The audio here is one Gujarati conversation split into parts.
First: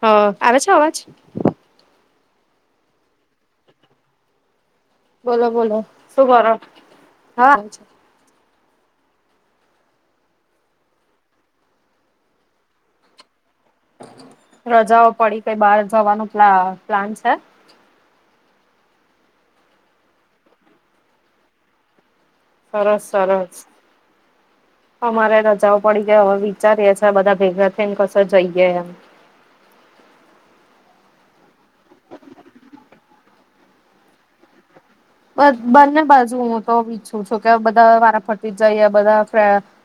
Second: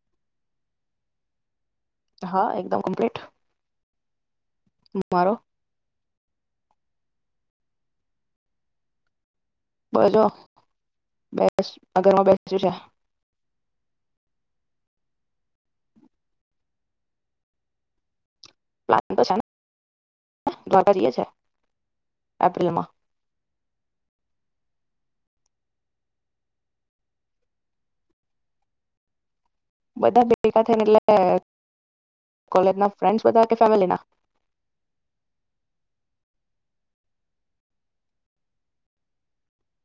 હ આવે છે, અવાજ. હા એકદમ કમ્પ્લીટ મારો બોલો બોલો. શું કરો હા બલો બસ આ ધર મા બેસ્યું છે રજાઓ પડી કઈ બહાર જવાનું પ પ્લાન છે પ્લા તો છે ને દ્વારકા જાયે છે એપ્રિલમાં સરસ સરસ અમારે રજા પડી જાય હવે વિચારીએ છે બધા ભેગા થઈને કશે જઈએ એમ બધા ભહેગા થઈને એટલે કોલેજ ના ફ્રેન્ડ બધા ફેમના બ બંને બાજુ હું તો ઈચ્છું છું કે બધા વારા ફરીતિ જ જઈએ બધા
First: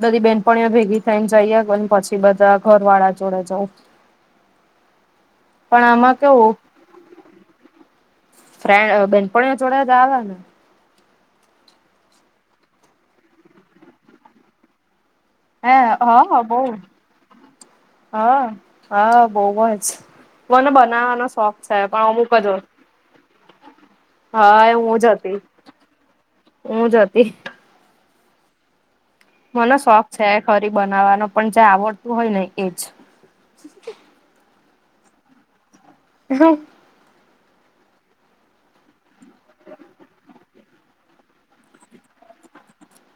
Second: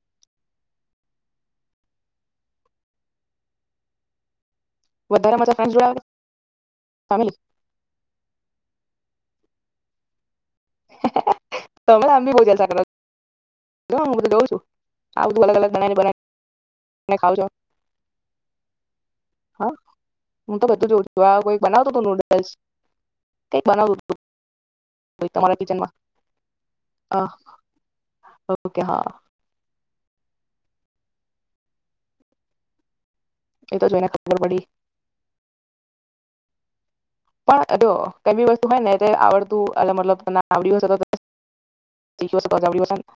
બધી બેનપ ભેગી થઈને જઈએ પછી બધા ઘર વાળા જોડે જઉં વધારે મજા ફ્રેન્ડ જોડે આવે કઇ ફેમિલી ફ્રેન્ડ બેનપણીઓ જોડે જ આવ ને તમેં આમ ભી બો જલસા કરો જ હું બધું જઉં છું આ બધું અલગ અલગ હા બનાવીને બનાવીને હ હ બો ખાવ છો હા હા બો હા જ હું તો મને બધું જોઉં છું બનાવવાનો આ શોખ કોઈ છે બનાવતું હતું પણ નૂડલ્સ અમુકજો કઈક બનાવતું હા એ હું જ હતું હતી તમારા કિચનમાં હ જ હતી ઓકે હા મને શોખ છે ખરી બનાવવાનો પણ જે આવડતું હોય ને એજ એ તો જો એ ને ખબર પડી હ પણ જો કઈ બી વસ્તુ હોય ને આવડતું એ મતલબ [unintelligible]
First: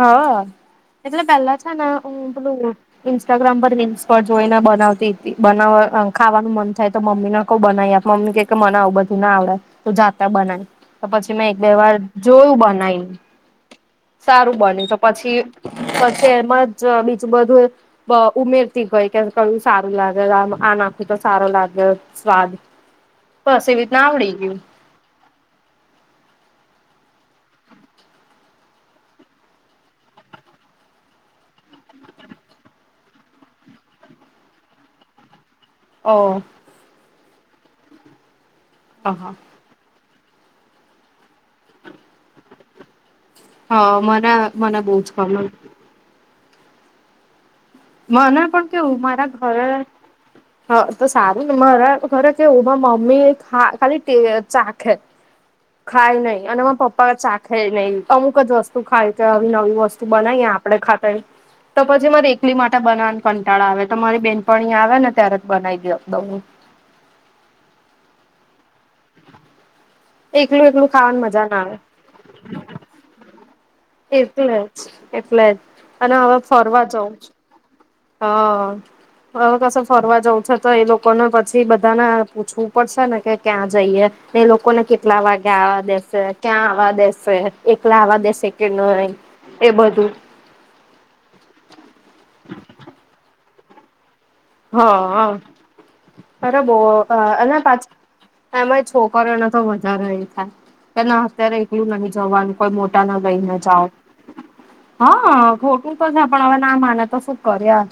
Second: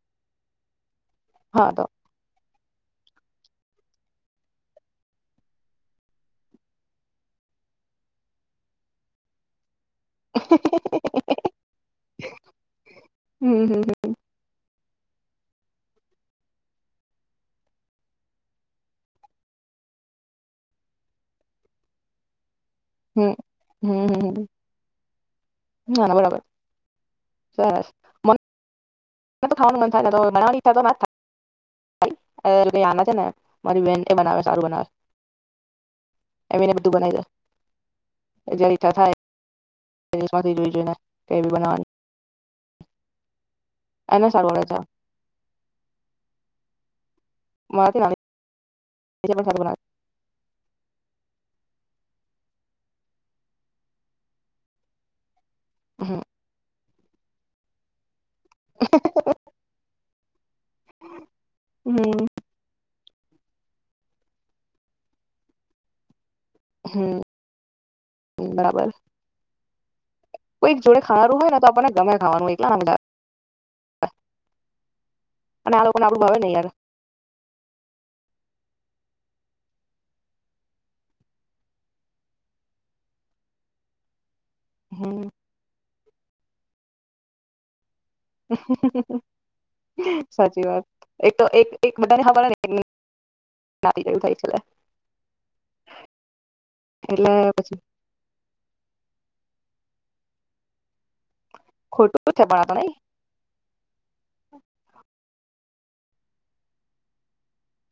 હા એટલે પેલા હા છે તો ને ઉ પેલું ઇન્સ્ટાગ્રામ પર રીલ્સ પર જોઈને બનાવતી હતી બનાવ ખાવાનું મન થાય તો મમ્મીને કો બનાવી આપ મમ્મી કે કે મનાવું બધું ના આવડે તું જાતા બનાય તો પછી મેં એક બે વાર જોયું બનાવીને હમ હમ સારું બને તો પછી પછી એમ જ બીજું બધું બ ઉમેરતી ગય કે કયું સારું લાગે આ નાખું તો સારો લાગે સ્વાદ હમ્મ બસ એવી રીતના આવડી હમ્મ ગયું. બરાબર સરસ ખાવાનું મન થાય [unintelligible] મારીન એ બનાવે સારું બનાવે ઓહ એ મને બધું બનાવી દે એ જેવી [unintelligible] હા થાય જોઈને કેવી બનાવાની હા એને મને સારું આવડે છે મને બહુ જ કમે મારાથી નાની મને પણ કેવું મારા છે પણ સારું ઘરે બનાવે. હ તો સારું ને મારા ખરે કે ઉભા મમ્મી ખાલી ટે ચાખે ખાય હમ નહી અને મા પપ્પા ચાખે નહી અમુક જ વસ્તુ ખાય છે આવી નવી વસ્તુ બનાવીએ આપડે ખાતા તો પછી હમ મારે માટે બનાવાન કંટાળા આવે તો મારી બેન પણં આવે ને ત્યારે જ બનાવી ગયો બ હમ બરાબર એકલું કોઈક એકલું જોડે ખાવાની ખાનારું મજા હોય ને ના તો આવે આપણને ગમે ખાવાનું એકલા ના મજા આવે એટલે જ એટલે જ આ લોકોને અને આપડું હવે ભાવે ને યાર ફરવા જઉ હ હવે કશે ફરવા જવું છે તો એ લોકોને પછી બધાને પૂછવું પડશે ને કે ક્યાં જઈએ ને એ લોકોને કેટલા હમ વાગે દેસે ક્યાં આવવા દેશે એક બધું [inaudible] સાચી વાત એક તો એક બધાને ખબને [inaudible] હા હ બરાબર એટલે અને પછી પાછ એમાં છોક કરના તો મજા એઈ થાય અત્યારે એકલું નહી ખોટું જ છે જવાનું પણ આ તો કોઈ નઈ મોટા ના ગઈને જાઓ હા શું તો છે પણ હવે ના માને તો શું કર યાર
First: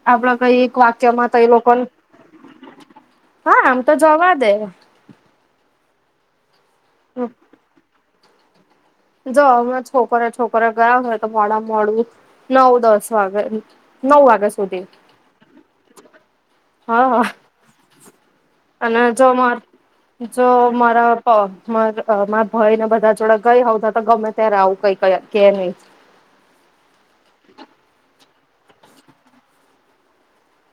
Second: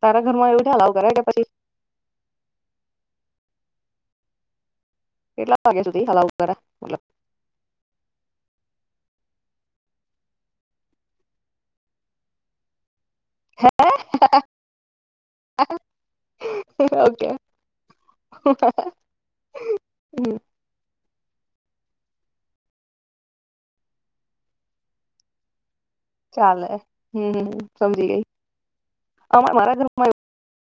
તારા આપણા ઘરમાં કઈ એવું એક હલાવ કરે કે વાક્યમાં તો પછી એ લોકો હા આમ તો જવા દેવ કેટલા વાગ્યા સુધી અગાઉ કરે? મતલબ જો અમે છોકરીઓ છોકરીઓ ગયા હોય તો મોડા મોડું નવ દસ ગ નવ વાગયા સુધી હા ઓકે હ અને જો મા જો મા મારા ભાઈ ને બધા જોડે ગઈ હોવ આવતા ગમે ત્યારે આવું કઈ કે નહી ચાલે હમ સમજી ગય અમા મારા ગ્રુપમાં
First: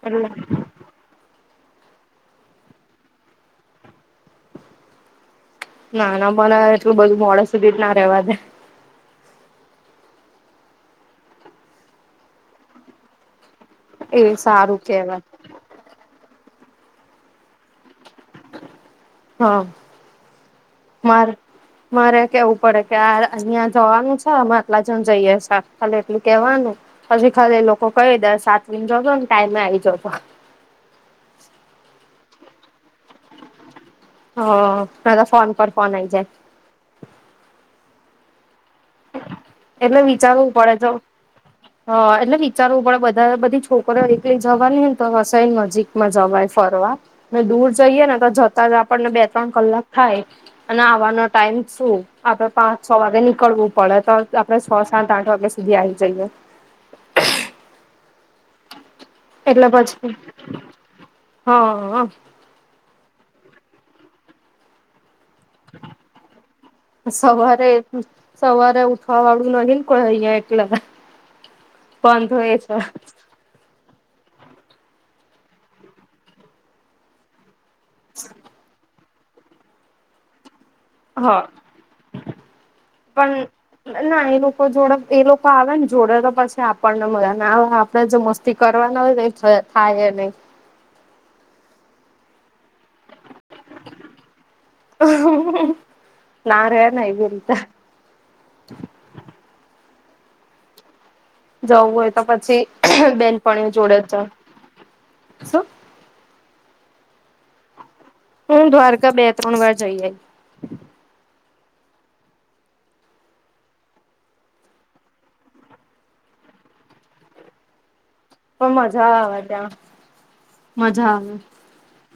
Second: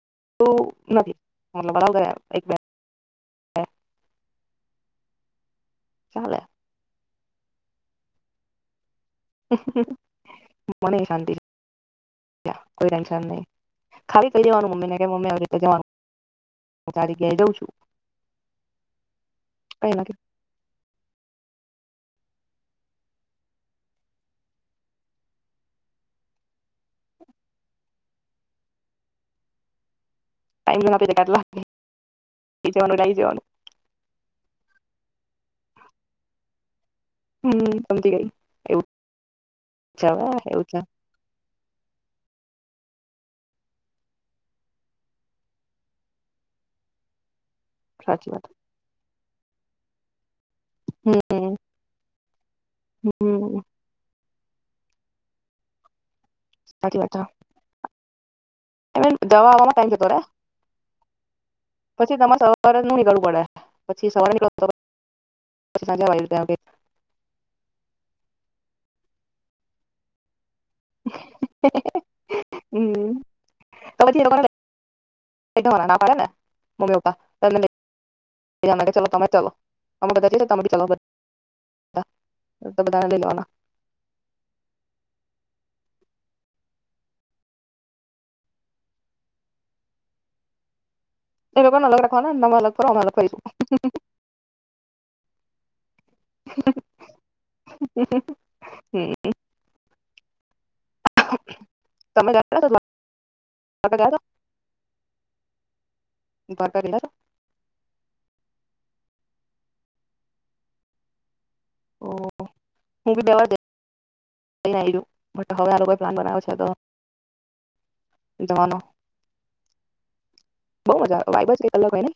એટલે તો નથી મા બરા એક બે નાના ચાલે બાના એટલું બધું મોડા સુધી જ ના રેવા દે મને શાંતિ કોઈ ટેન્શન નહી ખાલી એ કઈ જવાનું સારું મમ્મી ને કે કેવાય મમ્મી આવી રીતે જવાનું હું આ જગ્યાએ જઉં છું હા કઈ નથી મારે મારે કેવું પડે કે આ અહિયાં જવાનું છે અમે આટલા જણ જઈએ ખાલી એટલું કેવાનું પછી ખાલી એ લોકો કહી દે સાચવીને જજો ને ટાઈમે આવીઈ જાજો ટાઈમ [inaudible] [inaudible] એટલે આઇ જવાનું હ ના તો ફોન પર ફોન આવી જાય હમ સમજી ગઈ એવું એટલે છે વિચારવું એવું પડે છે જો હા એટલે વિચારવું પડે બધા બધી છોકરીઓ એકલી જવાની હોય તો વસય નજીકમાં જવાય ફરવા એટલે દૂર જઈયએ ને તો સાચી વાત જતા જ આપણને બે ત્રણ કલાક થાય. અને આવવાનો હમ ટાઈમ શું આપડે પાંચ છ વાગે હમ નીકળવું તે તો આપડે છ સાત આઠ વાગે સુધી આવી જઈએ. સાચી વાત છે. જવા આવવા એટલે માં ટાઈમ જતો પછી રહે હા પછી તમારે સવારે નહિ નીકળવું પડે. પછી સવારે નીકળ. [unintelligible] સવારે સવારે ઉઠવાવાળું નહિ ને કોઈ અહીંયે. બંધ હોય છે. હમ તો પછી એ લોકોને ના પાડે ને મમ્મી પપ્પા એટલે નઈ. [unintelligible] તમે ચલો અમે બધા જઇયે છે તમે બી ચલો હા બધા તો બધાને લઈ લેવાના પણ ના એ લોકો જોડે એ લોકો આવે ન જોડે તો પછી આપણને મજા ના આવે. આપણેે જો મસ્તી કરવાના હોય તો એ થાય નહી. એ લોકોને અલગ રાખવાના ને અમે અલગ ફરીશું નારે નઈ એવી રીતે. જવું હોય તો તમે ગયા પછી છો બેનપણીઓ જોડે દ્વારકા જ ગયા છો જાઉ. તાં ગયેલા છો. હું દ્વારકા બે-ત્રણ વાર જઈ આઈ. ઓ હું બી બે વાર ગઈ. જઈને આઈ ગયું બટ હવે આ લોકોએ પ્લાન બનાવ્યો છે તો પણ જવાનો મજા આવે ત્યાં બહુ મજા આવે વાઇબ જ કંઈક અલગ હોય ને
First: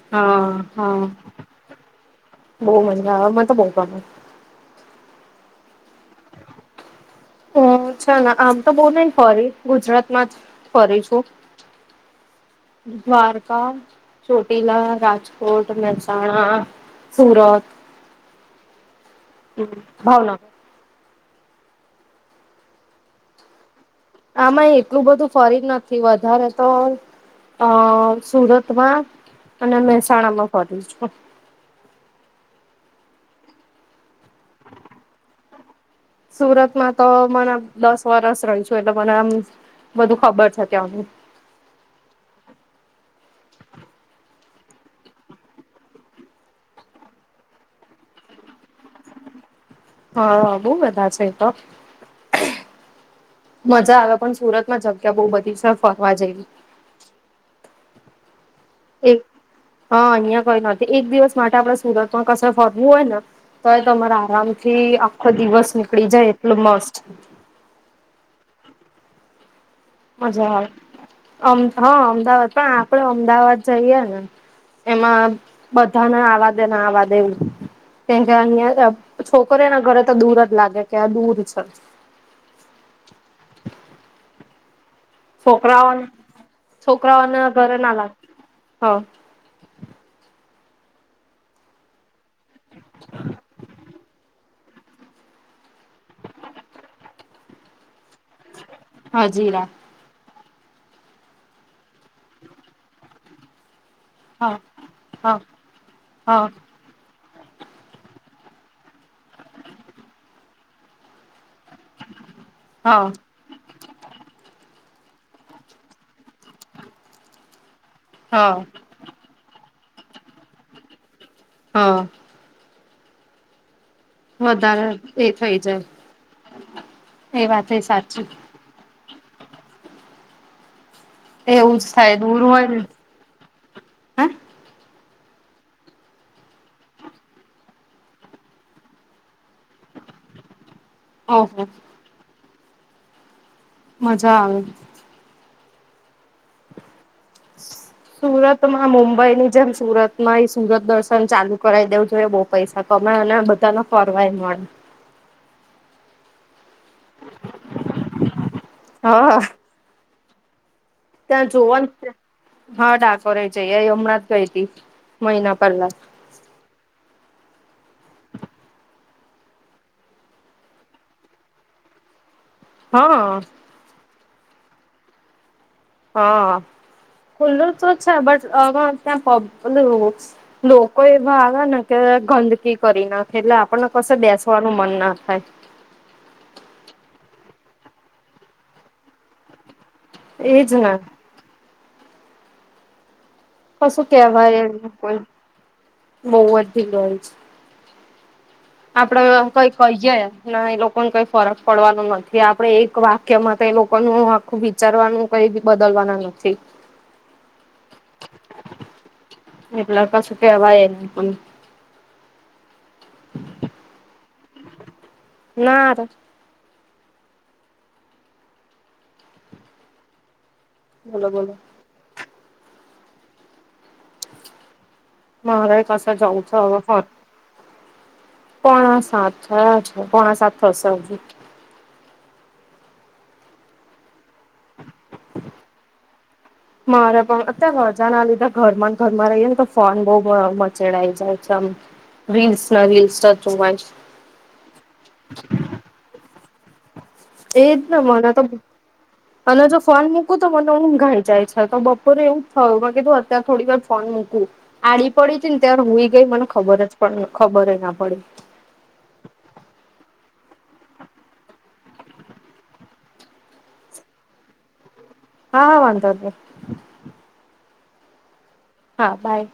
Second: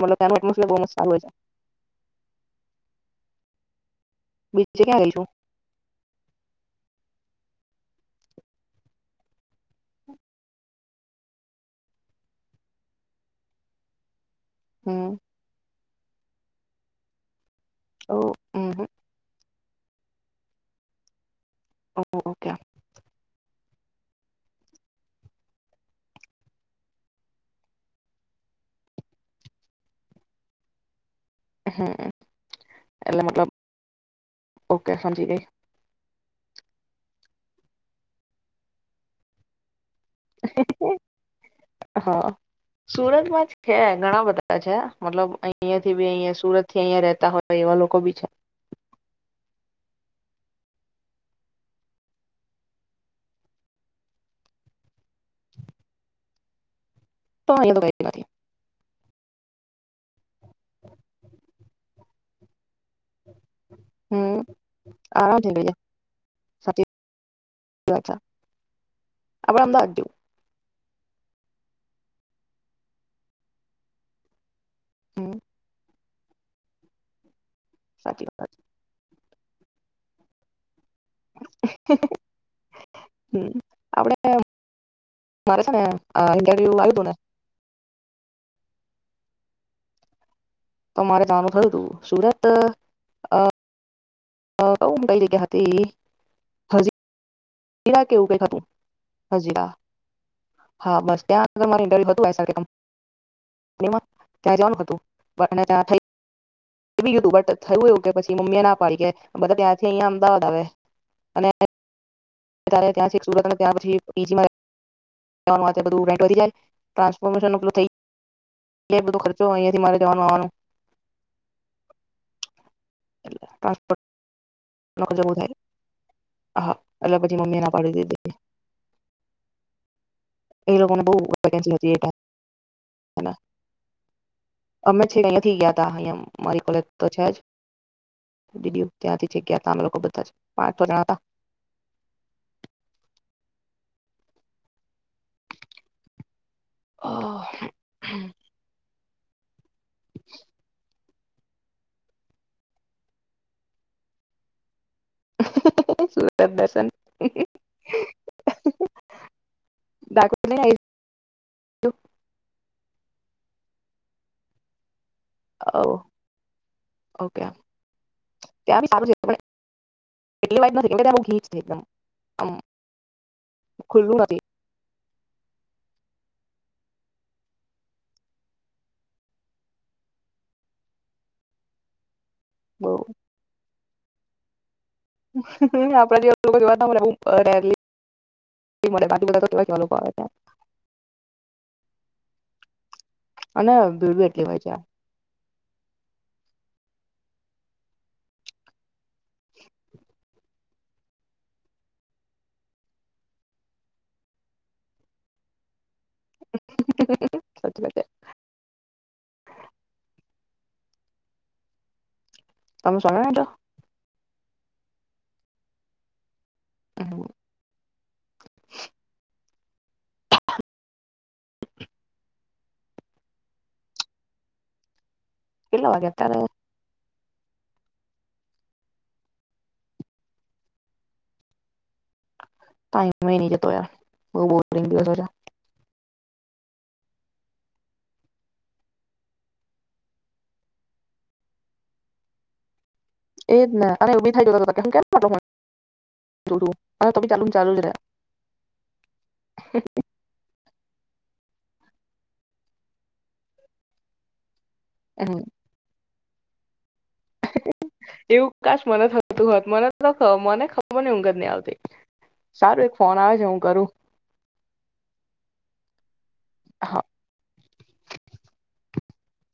મતલબ ત્યાંનું હા એટમોસ્ફિયર બહુ મસ્ત હા સારું હોય છે બહું મજા આવે મન તો બહુ ગમે. બીજે ક્યાં ગઈ છો? હું છે આમ તો બહું નહિ ફરી ગુજરાતમાં જ ફરી છું દ્વારકા ચોટીલા, હમ રાજકોટ, અને ણા સુરત. ઓ અહમ્મ. હમ્મ ભાવનગર [unintelligible] આમય એટલું બધું ફરી નથી વધારે તો અ સુરતમાં અને મહેસાણામાં ફરી છું. હમ્મ એટલે મતલબ ઓકે સમજી ગઈ. સુરતમાં તો મને દસ વરસ રહી છું એટલે મને આમ બધું ખબર છે ત્યાંનું હ સુરતમાં જ કે ઘણા બધા તાં છે. મતલબ અહિયાંથી બી અહયા સુરતથી અહયા રહેતા હોય એવા લોકો બી છે. હમ્મ બહુ બધા છે અહીં તો. મઝા આવે પણ સુરતમાં જ તા બહુ બધી સર ફરવા જઈ. [inaudible] એક હા અહં કઈ નતી એક દિવસ માટે આપડે સુરતમાં કસર ફરવું હોય ને તોય તમારા હમ આરામ થી આખો આરામથી થઈ દિવસ જાય નીકળી જાય એટલું સાચી મસ્ત. વાત છે આપડે અમદાવાદ જેવું મજા આવે. અમ હા અમદાવાદ પણ આપડે અમદાવાદ જઈએ ને એમાં હમ બધ ધાને આવા દે ના આવા દે એવું. તે સાચી વાત અહીયા અ પ છોકરી ના ઘરે તો દૂર જ લાગે. ક્યા દૂર છે. હમ આપડે મારે છે ને છોકરાઓ ઇન્ટરવ્યુ આવ્યું હતું ને છોકરાઓના ઘરે [unintelligible] હ અમારે નાનું થયું હતુ સુરત ત અ હ કઉ કઈલી કેતી હજી [unintelligible] કેવું કે ખતું હાજી હજીરા વા હા બસ ત્યાં આગર મા ઇન્ટર્ય હતું [unintelligible] ને એમા ત્યાં હા જવાનું હતું હા ત્યાં થઈ. હા બટ થયું એ કે પછી મમ્મી એ ના પાડી કે બધા ત્યાંથી અહયા અમદાવાદ આવે અને ત્યારે હા ત્યાંથી સુરત અને ત્યાં પછી પીચીમાં તા માથે બધું રેન્ટ જાય ટ્રાન્સફોર્શનું પેલું થય. હા એ બધો ખર્ચો અયે મારે જવાનું આવવાનું. હા. એ વધારે એ થઇ હા જાય. એટલે પછી એ મમ્મી ના વાતે પાડી સાચી. દીધી એ લોકોનું. એવું જ થાય દૂર હોય ને ટાઈમે હ. અમે છે અહીયાથી ગયા તા અહં મારી કોલેજ તો છે જ દીદી ત્યાંથી છે ગયા ત અમે લોકો બધા જ. પાતરા. ઓહો મજા આવે. સુરત માં મું બઇ એ ની જેમ સુરત માં સુરત દર્શન પણ ચાલુ કરાવી દેવું જોઈએ બહુ પૈસા કમે અને બધા ન ફરવાય મળે [unintelligible] સુુરત દર્શન હા હા [inaudible] ત્યાં જોવાનું છે હા ડાકોર એ જઇ આઇ હમણાં જ ગઈ હતી મહિના ઓ પહેલા ઓકે ત્યાં સારું છે એટલી [inaudible] હમ હા ખુલ્લુ નથી. હા ખુલ્લું તો છે બટ હ ત્યાંલું લોકો એવા આવે ને કે ગંદકી બહુ કરી નાખે એટલે આપણને બસ એ બેસવાનું મન ના થાય. આપડા જેવા લોકો જોવાતો મલે રેર્લી [inaudible] એજ ના અને કશું ભીડ બી એટલી હોય કેવાય છે એ કોઈ બહી [inaudible] હોય છે. આપડે કઈ કહીયે ના એ લોકોને કઈ ફરક પડવાનો નથી આપડણે એક વાક્યમાં તો એ લોકો ન આખું વિચારવાનું કઈ બદલવાનું નથી સાચી વાત છે [inaudible] એલા સુ કેવા એ તમે સોગ તો ના હ [inaudible] બોલો બોલો મહારાએ કેટલા વાગે કસે અત્યારે જવું છે હવે ફરવા પોણા સાત થયા છે પોણા સાત થશે હજુ ટાઈમે નથી જતો યાર બહુ બોરીંગ [inaudible] મારે પણ અત્યારે રજા ના લીધા ઘરમાં ઘરમાં રહીએે ને તો ફોન બહ મચેડાઈ જાય છેમ રીલ્સ ના રીલ્સ જ એજ જોવાય ને [inaudible] છોડું. એજ ને મને તો અને પેલો જો ફોન મૂકું. તો મને ઉઘાઈ જાય છે તો બપોરે એવું જ થયું કે તું અત્યારે થોડી વાર ફોન મૂકું. આડી પડી હતી ને ત્યા ખબર પણ ખબર ના પડી એવું કાશ મને થતું હોત મને તો મને ખબર ની ઉગ જ નહી આવતી સારું એક ફોન આવે છે હું કરું હા વાંધો જ નહીં હા બાય.